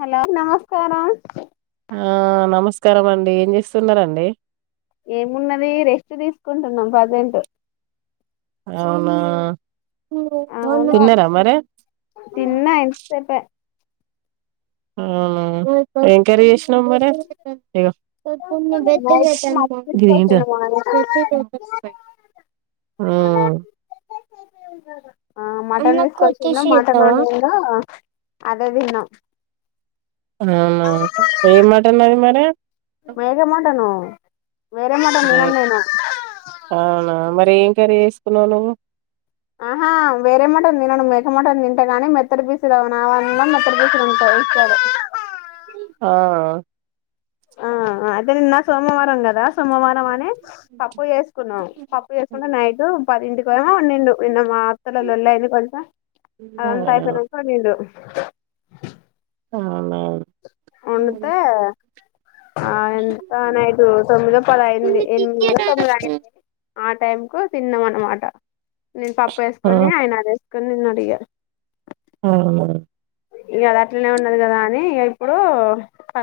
Hello నమస్కారం ఆ నమస్కారం అండి ఏం చేస్తున్నండి ఏమున్నది రెస్ట్ తీసుకుంటున్నాం పజెట్ అవునా అవును తన్నార మర తిన్నా ఇంతసేపే ఆ ఏంకరీ చేసినాం మరి ఇ నైట్ కి మటన్ తీసుకొచ్చిండు మా ఆయన ప [inaudible] ద ఆ మటన్ తీసుకోవచ్చన్నా మటన్ ఉండంద అదే విన్నం అవునా ఏ మటన్ అది మరి మేక మటను వేరే మట నేనం నేను అ ఏం కర్రీ వసుకున్నావు నువ్వు ఆహా వేరే మటని తినడు మేకమటం తింటే గాని మెత్తడి పీసి రావన్న మెత్తడు పీసు తంటా ఇస్తాడు ఆ ఆ అదే ని నా సోమవారం అంగదా సోమవారం అని పప్పు చేసుకున్నాం పప్పు చేసుకుంటే నైట్ పదింటికి ఏమో ఉండు నిన్న మా అత్తల లల్ అయింది కొంచెం అదంతా అయిపోయినాక ఉండు [inaudible] ఆ అంతే ఆ ఎంత నైటు తొమ్మిది పదయింది ఎనిమిదో తొమ్మిది అవునా అయింది ఆ టైం కు తిన్నాం అన్నమాటా నేను పప్పు ఆ! వేసుకొని ఆయన అదే కి నిన్న అడిగా ఆ ఇక అది అట్లనే ఉన్నది కదా అని ఇక ఎపుడో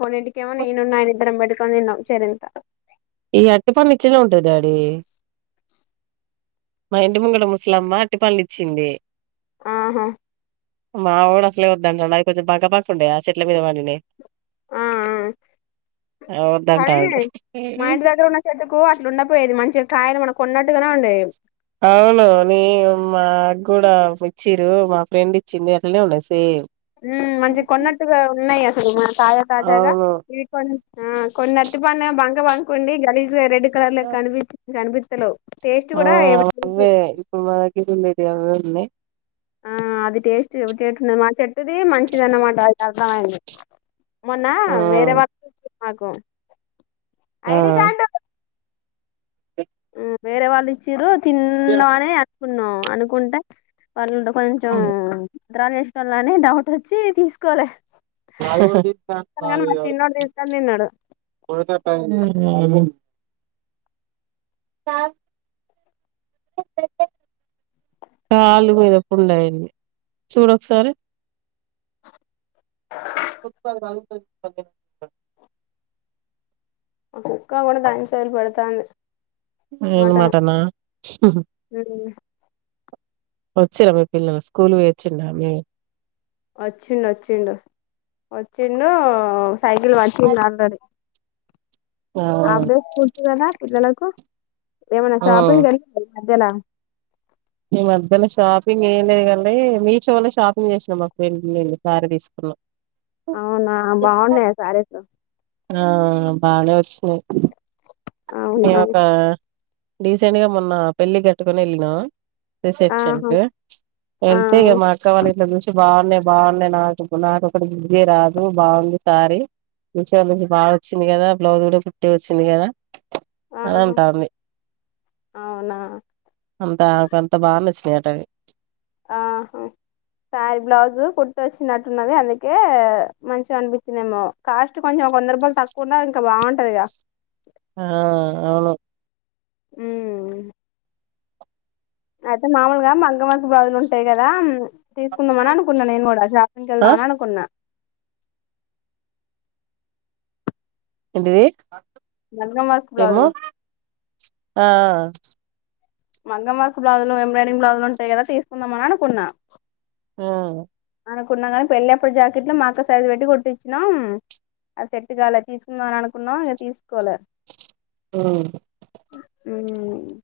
ఫోర్ ఇంటికైమో నేను అయినా ఇద్దరం [unintelligible] చేరింత ఈ అరటిపండు ఇచినవ్ డాడీ మా ఇంటి ముంగడ ముసలామ్మ అట్టి పనులు ఇచ్చింది ఆహా మా వోడు అసలే వద్దంటాడు అది కొంచెం బంక బంకా ఉండేయా ఆ చెట్ల మీద పందేనేయి ఆ ఆ అవి కానీ వద్దంటాండు. మా ఇంటి దగ్గర ఉన్న చెట్టుకు అట్లుండపోయేది మంచి చె కాయన మన కొన్నట్టుగానే ఉండేవి అవును నివ మా కూడా ఇచ్చిరు మా ఫ్రెండ్ ఇచ్చింది అట్లనే ఉంటది సేమ్ ఉమ్ మంచిగా కొన్నట్టుగా ఉన్నాయి అసలు మన తాజా తాజాగా అవును. ఇవి కొ ఆ కొన్ని అరటిపండు ఏమో బంక బంకా వుండి గలీజ రెడ్ ఉంటారులే కనిపించి కనిపి హలో ఆ అవే ఇప్పుడు మనా టిఫిన్ లే కి అవే ఉనాయి ఆ అది టేస్ట్ ఉ టేస్ట్ ఉంది మా చెట్టుది మంచిది అన్నమాట అది అర్థమయింది మొన్నా ఆ! వేరే వాల్ ఆగో ఆ! ఐడి కార్డు ఉమ్, వేరే వాళ్లు ఇచ్చిన్రు తిన్నానే ఉనా అనుకుంటే వాళ్ళు డో కొంచెం భద్రులు చేసేటోళ్లని డౌట్ వచ్చి తీసుకోలే కానీ మా చిన్నోడు తీసుకొని తిన్నాడు ఉమ్ కాలు మీదప్పుడు ఉంయండి చూడ ఒకసారి మా కుక్క కూడా దాని చయలు పెడ్తాంది మీరు మాటనా ఉహుమ్ ఉమ్, వచ్చిర మీ పిల్లలు స్కూల్ పోయివచిండా మి వచ్చిం వచ్చిండు వచ్చిండు సైకిల్ పాటిండు ఆల్రెడీ ఆ అప్డేస్ స్కూల్ కదా పిల్లలకు ఏమైనా ఆ షాపింగ్కి వెళ్ళ మద్యాలా ఈ మధ్యలో షాపింగ్ ఏం లేదు కానీ మీషోలో షాపింగ్ చేసినాం మా ఫ్రెండ్ నేను శారీ తీసుకున్నాం. అవునా బాగున్నాయి శారీస్ ఆ బానే వచ్చినాయి అవునా నేను ఒక డీసెంట్ గా మొన్న పెళ్ళి కట్టుకోని వెళ్ళిన రిసెప్షన్ ఆహా కు ఆ వెళ్తే ఇక మా అక్క వాళ్ళ ఇట్లా చూసి బాగున్నాయి బాగున్నాయి నాకు నాకొఒకటి తీపియ రాదు బాగుంది సారీ మీ షో నుంచి బాగా వచ్చింది కదా బ్లౌజ్ కూడా పీట్ వచ్చింది కదా అని ఆహా అంటాంది అవునా అంత అంత బాగా నచ్చింది నటవి ఆహ శారీ బ్లౌజు కుట్టు వచ్చినట్టున్నది అందుకే మంచిగా అనిపించిందేమో కాస్ట్ కొంచెం ఒక వంద రూపాయలు తక్కువ ఉన్న ఇంకా బాగుంటుందిగా ఆ అవును ఊ అయితే మామూలుగా మగ్గం వర్క్ బ్లౌజ్ ఉంటాయి కదా తీసుకుందాం అని అనుకున్నాను నేను కూడా షాపంగ్కి ఆ వెళ్దా అని అనుకున్న ఎంటిది మగ్గం వర్క్ ఏమో బ్లౌజులు ఆఆ మగ్గం వర్క్ బ్లౌజ్లు ఎంబ్రాయిడింగ్ బ్లౌజ్ ఉంటాయి కదా తీసుందామనీ అని అనుకున్నా ఆ అనుకున్నాం కానీ పెళ్ళి అప్పుడు జాకెట్లో మాకు సైజు పెట్టి కుట్టిచ్చినం అది సెట్టు కాలే తీసుకుందాంమని అనుకున్నాం ఇక తీసుకోలే అ ఉ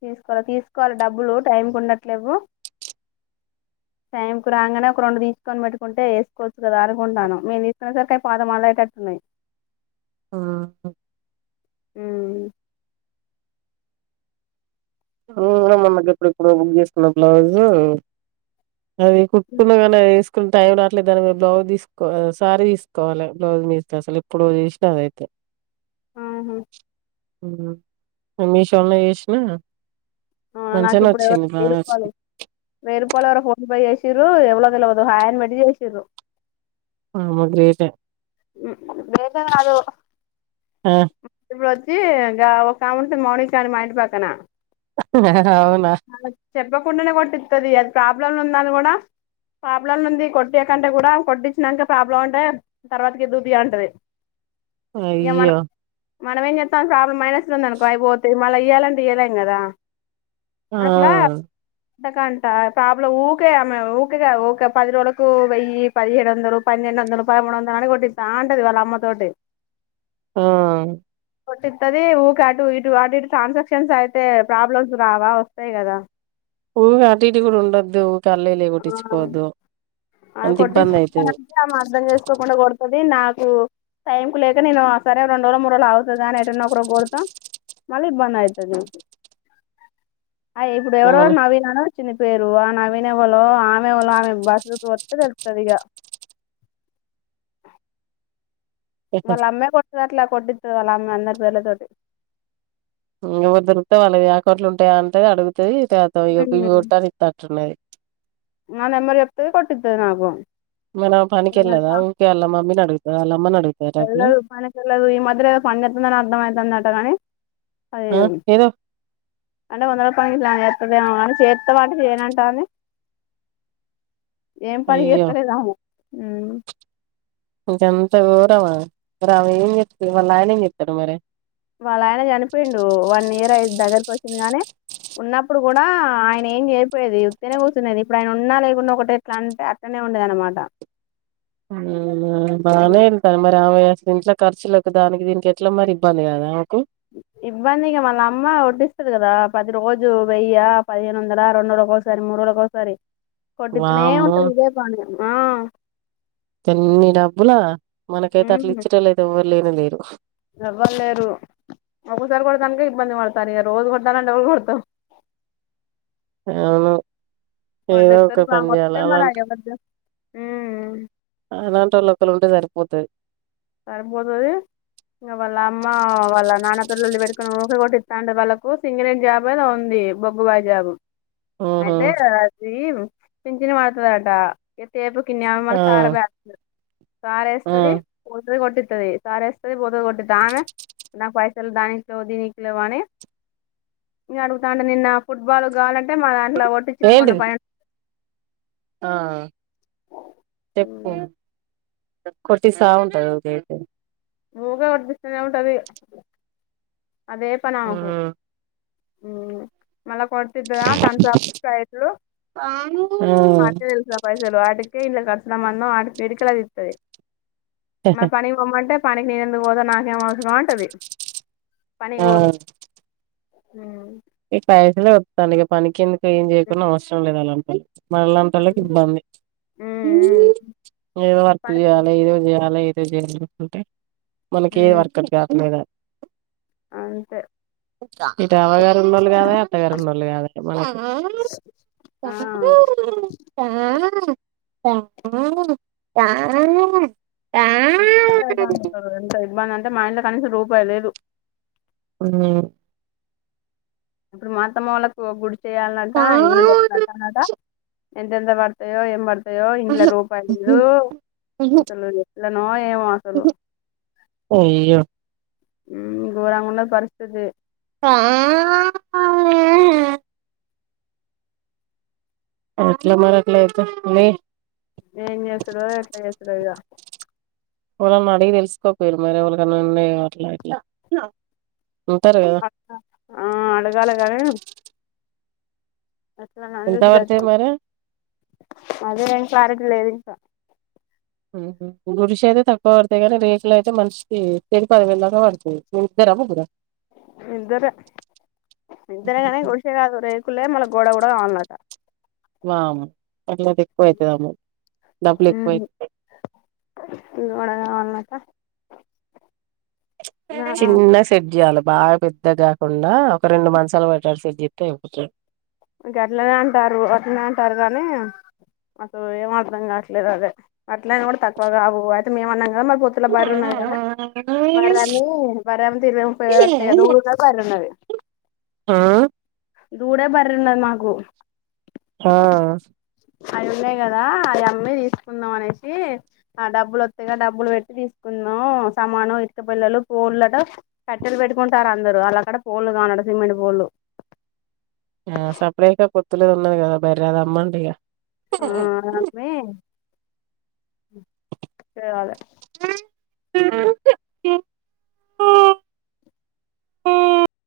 తీసుకోవాలి తీసుకోవాలి డబ్బులు టైం కు ఉండట్లేవు టైం కు రాగానే ఒక రెండు కొని పెట్టుకుంటే వేసుకోచ్చు కదా అనుకుంటాను మేము తీసుకునే సరికి పాత మెడల్ అయ్యేదట్టున్నాయి ఆ ఉ [unintelligible] ఎప్పుడుప్పుడో బుక్ చేసుకున్నా బ్లౌజ్ అది కుట్టు [unintelligible] టైం రావట్లే దాని మీదాకి బ్లౌజ్ తీసుకో సారీ తీసుకోవాలి బ్లౌజ్ మీదాకి అసలు ఎప్పుడు చేసిన అయితే ఆహా ఉ మీషోలో చూసిన నాకు ఇప్పుడు ఎవ వెయ్యి బాగానే రూపాయలు వచ్చింది వెయ్యి రూపాయలు ఎవరో ఫోన్ పే చేసి తిరు ఎవలో తెల్వదు హయ్ అని పెట్టీ చేసిర్రు ఆమె గ్రేట్ ఏ గ్రేట్ ఎమ్ కాదు ఆ ఇప్పుడు వచ్చి ఒక ఆమె ఉంటుంది మౌనిక అని మా ఇంటి పక్కన అవునా చెప్పకుండానే కొట్టిస్తుంది అది ప్రాబ్లంలు ఉంద అని కూడా ప్రాబ్లంలు ఉంది కొట్టియాకంటే కూడా కొట్టించాక ప్రాబ్లం అంటే తర్వాతకి దూపి అంటది ఇక మనం అయో మనం ఏం చేస్తాం ప్రాబ్లం అైననస్ ఉంది అనుకో అయిపోతే మళ్ళీ ఇయాలంటేదలేం కదా ఆ అంతకంట ప్రాబ్లం ఊకేమె ఊరిగాఊ పది రోజులకు వెయ్యి పదిహేడు వందలు పన్నెండు వందలు పదమూడు వందలు అ నాకి ఒకటి తాంటది వాళ్ళ అమ్మతోటి. ఆ కొట్టిది ఊక అటు ఇటు వాటిటు ట్రాన్సాక్షన్స్ అయితే ప్రాబ్లమ్స్ రావా వస్తాయి కదా. ఊహ అటింటి కూడా ఉండద్దు కళ్ళలే కుటిచ్చుకొవద్దు. అ కొట్ంత అర్ధం చేసుకోకుండా ది నాకు టైం కు లేక నేను ఆ సరే రండు రోజులు మూడుజులు అవుతుంది అని ఎంటన్నా ఒకరు కోడత మళ్ళీ ఇబ్బంది అవుతుంది. అయ్ ఇప్పుడు ఎవరో మన నవీనానో చిన్న పేరు ఆ నవీన్. [unintelligible] తెలుపూతదిగా వల్ అమ్మె కొట్టది అట్ల కొట్ది అల అమ్ అంద వేల తోటి దొరితే వాళ్ళవి ఏయా అకౌంట్ లోఉంటాయా అంటే అడుగు [unintelligible] నన్ ఎమరి ఎప్తది కొట్టద్దే నాకు ఏమన్నా పనినికికిల్లదా ఊక అల్లా మమ్మీ నడుగుతి వాళ్ళ అమ్మని అడుగుతాద ఈ మాది అ [unintelligible] అర్థమయందటా కానీ అదే ఆ ఏదో అంటే వందపా ఎత్తదే కా చేర్త పాట చేయనాంటాది ఏం అయ్యో పనిచేస్తలేదు అవు అంత ఘోరమా మరి ఆమె ఏం చేస్తది వాళ్ళ ఆయన ఏం చేస్తారు మరి. వాళ్ళ ఆయన చనిపోయిడు వన్ ఇయర్ అయి దగ్గరకు వచ్చింది గానీ ఉన్నప్పుడు కూడా ఆయన ఏం చేరిపోయేది ఇయుతేనే కూర్చునేది ఇప్పుడు ఆయన ఉన్నా లేకుండా ఒకట ఎట్లా అంటే అతనే ఉండేది అనమాట. బానే ఇళ్తాన మరి ఆమె దీంట్ ఖర్చులకు దానికి దీనికి ఎట్లా మరి ఇబ్బంది కదా నాకు ఇబ్బందికి మళ్ళ అమ్మ వడ్డిస్తుది కదా పది రోజు వెయ్య పదిహేను వందల రెండు ఒకసారి మూడు రోజులక ఒకసారి. కొట్టతనే వామ్మో ఉంట ఇదే బని ఆ ఎన్ని డబ్బులా మనకైతే అట్లు ఇచ్చట లేదు. లేన లేరు ఏవ్వలేరు ఒక్కసారి కొడడాానిక ఇబ్బంది పడతారు ఇ రోజు కొడతాలంటే ఒకళు కొడతాం. అవును ఏదో కొట్టిత్తరు ఒక పని ఆమె చేయాలి వత్తే మరి అలాంటి ఎవరు ఉమ్ అలాంటిళ్ళక్కలు ఉంటే సరిపోతది సరిపోతుది ఇంకా వాళ్ళ అమ్మ వాళ్ళ నాన్న పల్లలు పెట్టుకుని మూకలు కొటిస్తాంటే వాళ్ళకు సింగినట్ జాబ్ అది ఉంది బొగ్గు బాయ్ జాబ్ ఊహు అయితే అది పింంచిన పడతాడీ అంట ఎతేేపు కన్యా మ ఆ సారా బ్యాస ఆ సారుేస్తుది పోతు కొట్టింది సర వస్తుది పోతుంది కొట్టి నా పైసలు దానిట్లో దీనిట్లో అని ఇ అడుగుతా అంటే నిన్న ఫుట్బాల్ కాగావాలంటే అంట మాంట్లో ఓటిచ్చ పోన ఏంటిది పయైన ఆ చెప్పు కొటిస ఉంటదుతే ఊగా వటిపిస్తనే ఉంట అది అదే పనకు ఉ మళ కొతంద తన చయి మాట తెల్సా పైసలు ఆటి ే ఇల్ కసన మన్నం ఎడుకలదిత్తది మ పని పోమంట పనికి నేను ఎందుకు పోదా నాకేం అవసరం అంటది ఆ పనిపోదు హూ ఈ పైసలె వతానిక పనికెందుకు ఏం జేయకున్న అవసరంలెదు అలాంటోలు మనళ్ళాంటోళ్ళకి ఉమ్, ఇబ్బంది ఉమ్, ఉమ్. ఏదో వర్క్ పైసలు జేయాలి ఏదో జేయాలి చేయాలి అంటే మనకే మ్మ్ వర్క్ గట్లేదా అంతే ఇదవగా ఉన్నోళ్లు కాదాయె అత్తగారున్నోళ్లు గదాయె మనకు ఆ తా తా ఎంత ఇబ్బంద అంటే మా ఇంట్లో కనీసం రూపాయి లేదు ఊ ఇప్పుడు మాతమ్మొళ్ళకు గుడి చేయాల్నన్నాంట ఇల్లులూ మ్మ్ [unintelligible] ఎంతెంత బడతయో ఏం బడ్ తయో ఇంట్ల రూపాయి లేదూ అసలు ఎట్లనో ఏమో అసలు అయ్యో ఊ ఘోరంగున్నది పరిస్థితి ఆ ఎట్లా మరట్లైతే లే ఏం జేస్తడో ఎట్లా జేస్తడో ఈగా వాళ్ళని అడిగి తెలుసుకోపోయిరు మరి ఎవాళ్ళికన్నా ఉన్నాయె అట్లా ఇట్లా ఉంటారు కదా ఆ అడగాలె గనీ అసలు నన్ ఎంత పడతాయి [unintelligible] మరి అదే ఏం క్లారిటీ లేదిం స ఊహు గుడిషైతే తక్కువ పడతాయి గానీ రేకులైతే మనిషికి షెరీ పదివేలదాక బాడతాయి మీరిద్దరా ముగ్గురా ఇద్దరే ఇద్దరే గనీ గుడిసె గాదు రేకు కుల్లె మళ్ళ గోడ కూడా కావల్నట వామొ అట్లైతే ఎక్కువైతదమో డబ్బులెక్కువై మకా చిన్న సెట్జెయల బాగా పేద్దగాకుండా ఒక రెండు మంచాలు పెట్టాటు సట్ జెతే అయిపోతది గట్లనే అంటారు అట్లనే అంటారు గానీ మాకు ఏం అర్థంగట్లేదదే అట్లైనా కూడా తక్కువ కావు అయితే మేము అన్నాం కదా మర్ పోత్తుల బర్రున్నది గదా బర్రమి బార్రమ్మితె ఇరవై ముప్పైవేలోత్తయ్ గదా ఊర్లో బర్రున్నది ఆ దూడ బార్ న్న మాకు ఆ అవి ఉన్నాయి కదా అవి అమ్మి తీసుకుందాం అనేసి ఆ డబ్బులు వత్తగా డబ్బులు పెట్టి తీసుకుందాం సమానం ఇట్క పిల్లలు పోళ్లట కట్టెలు పెట్టుకుంటారు అందరు అలాక్కడ పోళ్లుు కానడు సిమెంట్ పొల్లు ఆ సపరకా పొత్తులేది ఉన్నది కదా బర్రద అమ్మండిగా చేయాలె ఇగ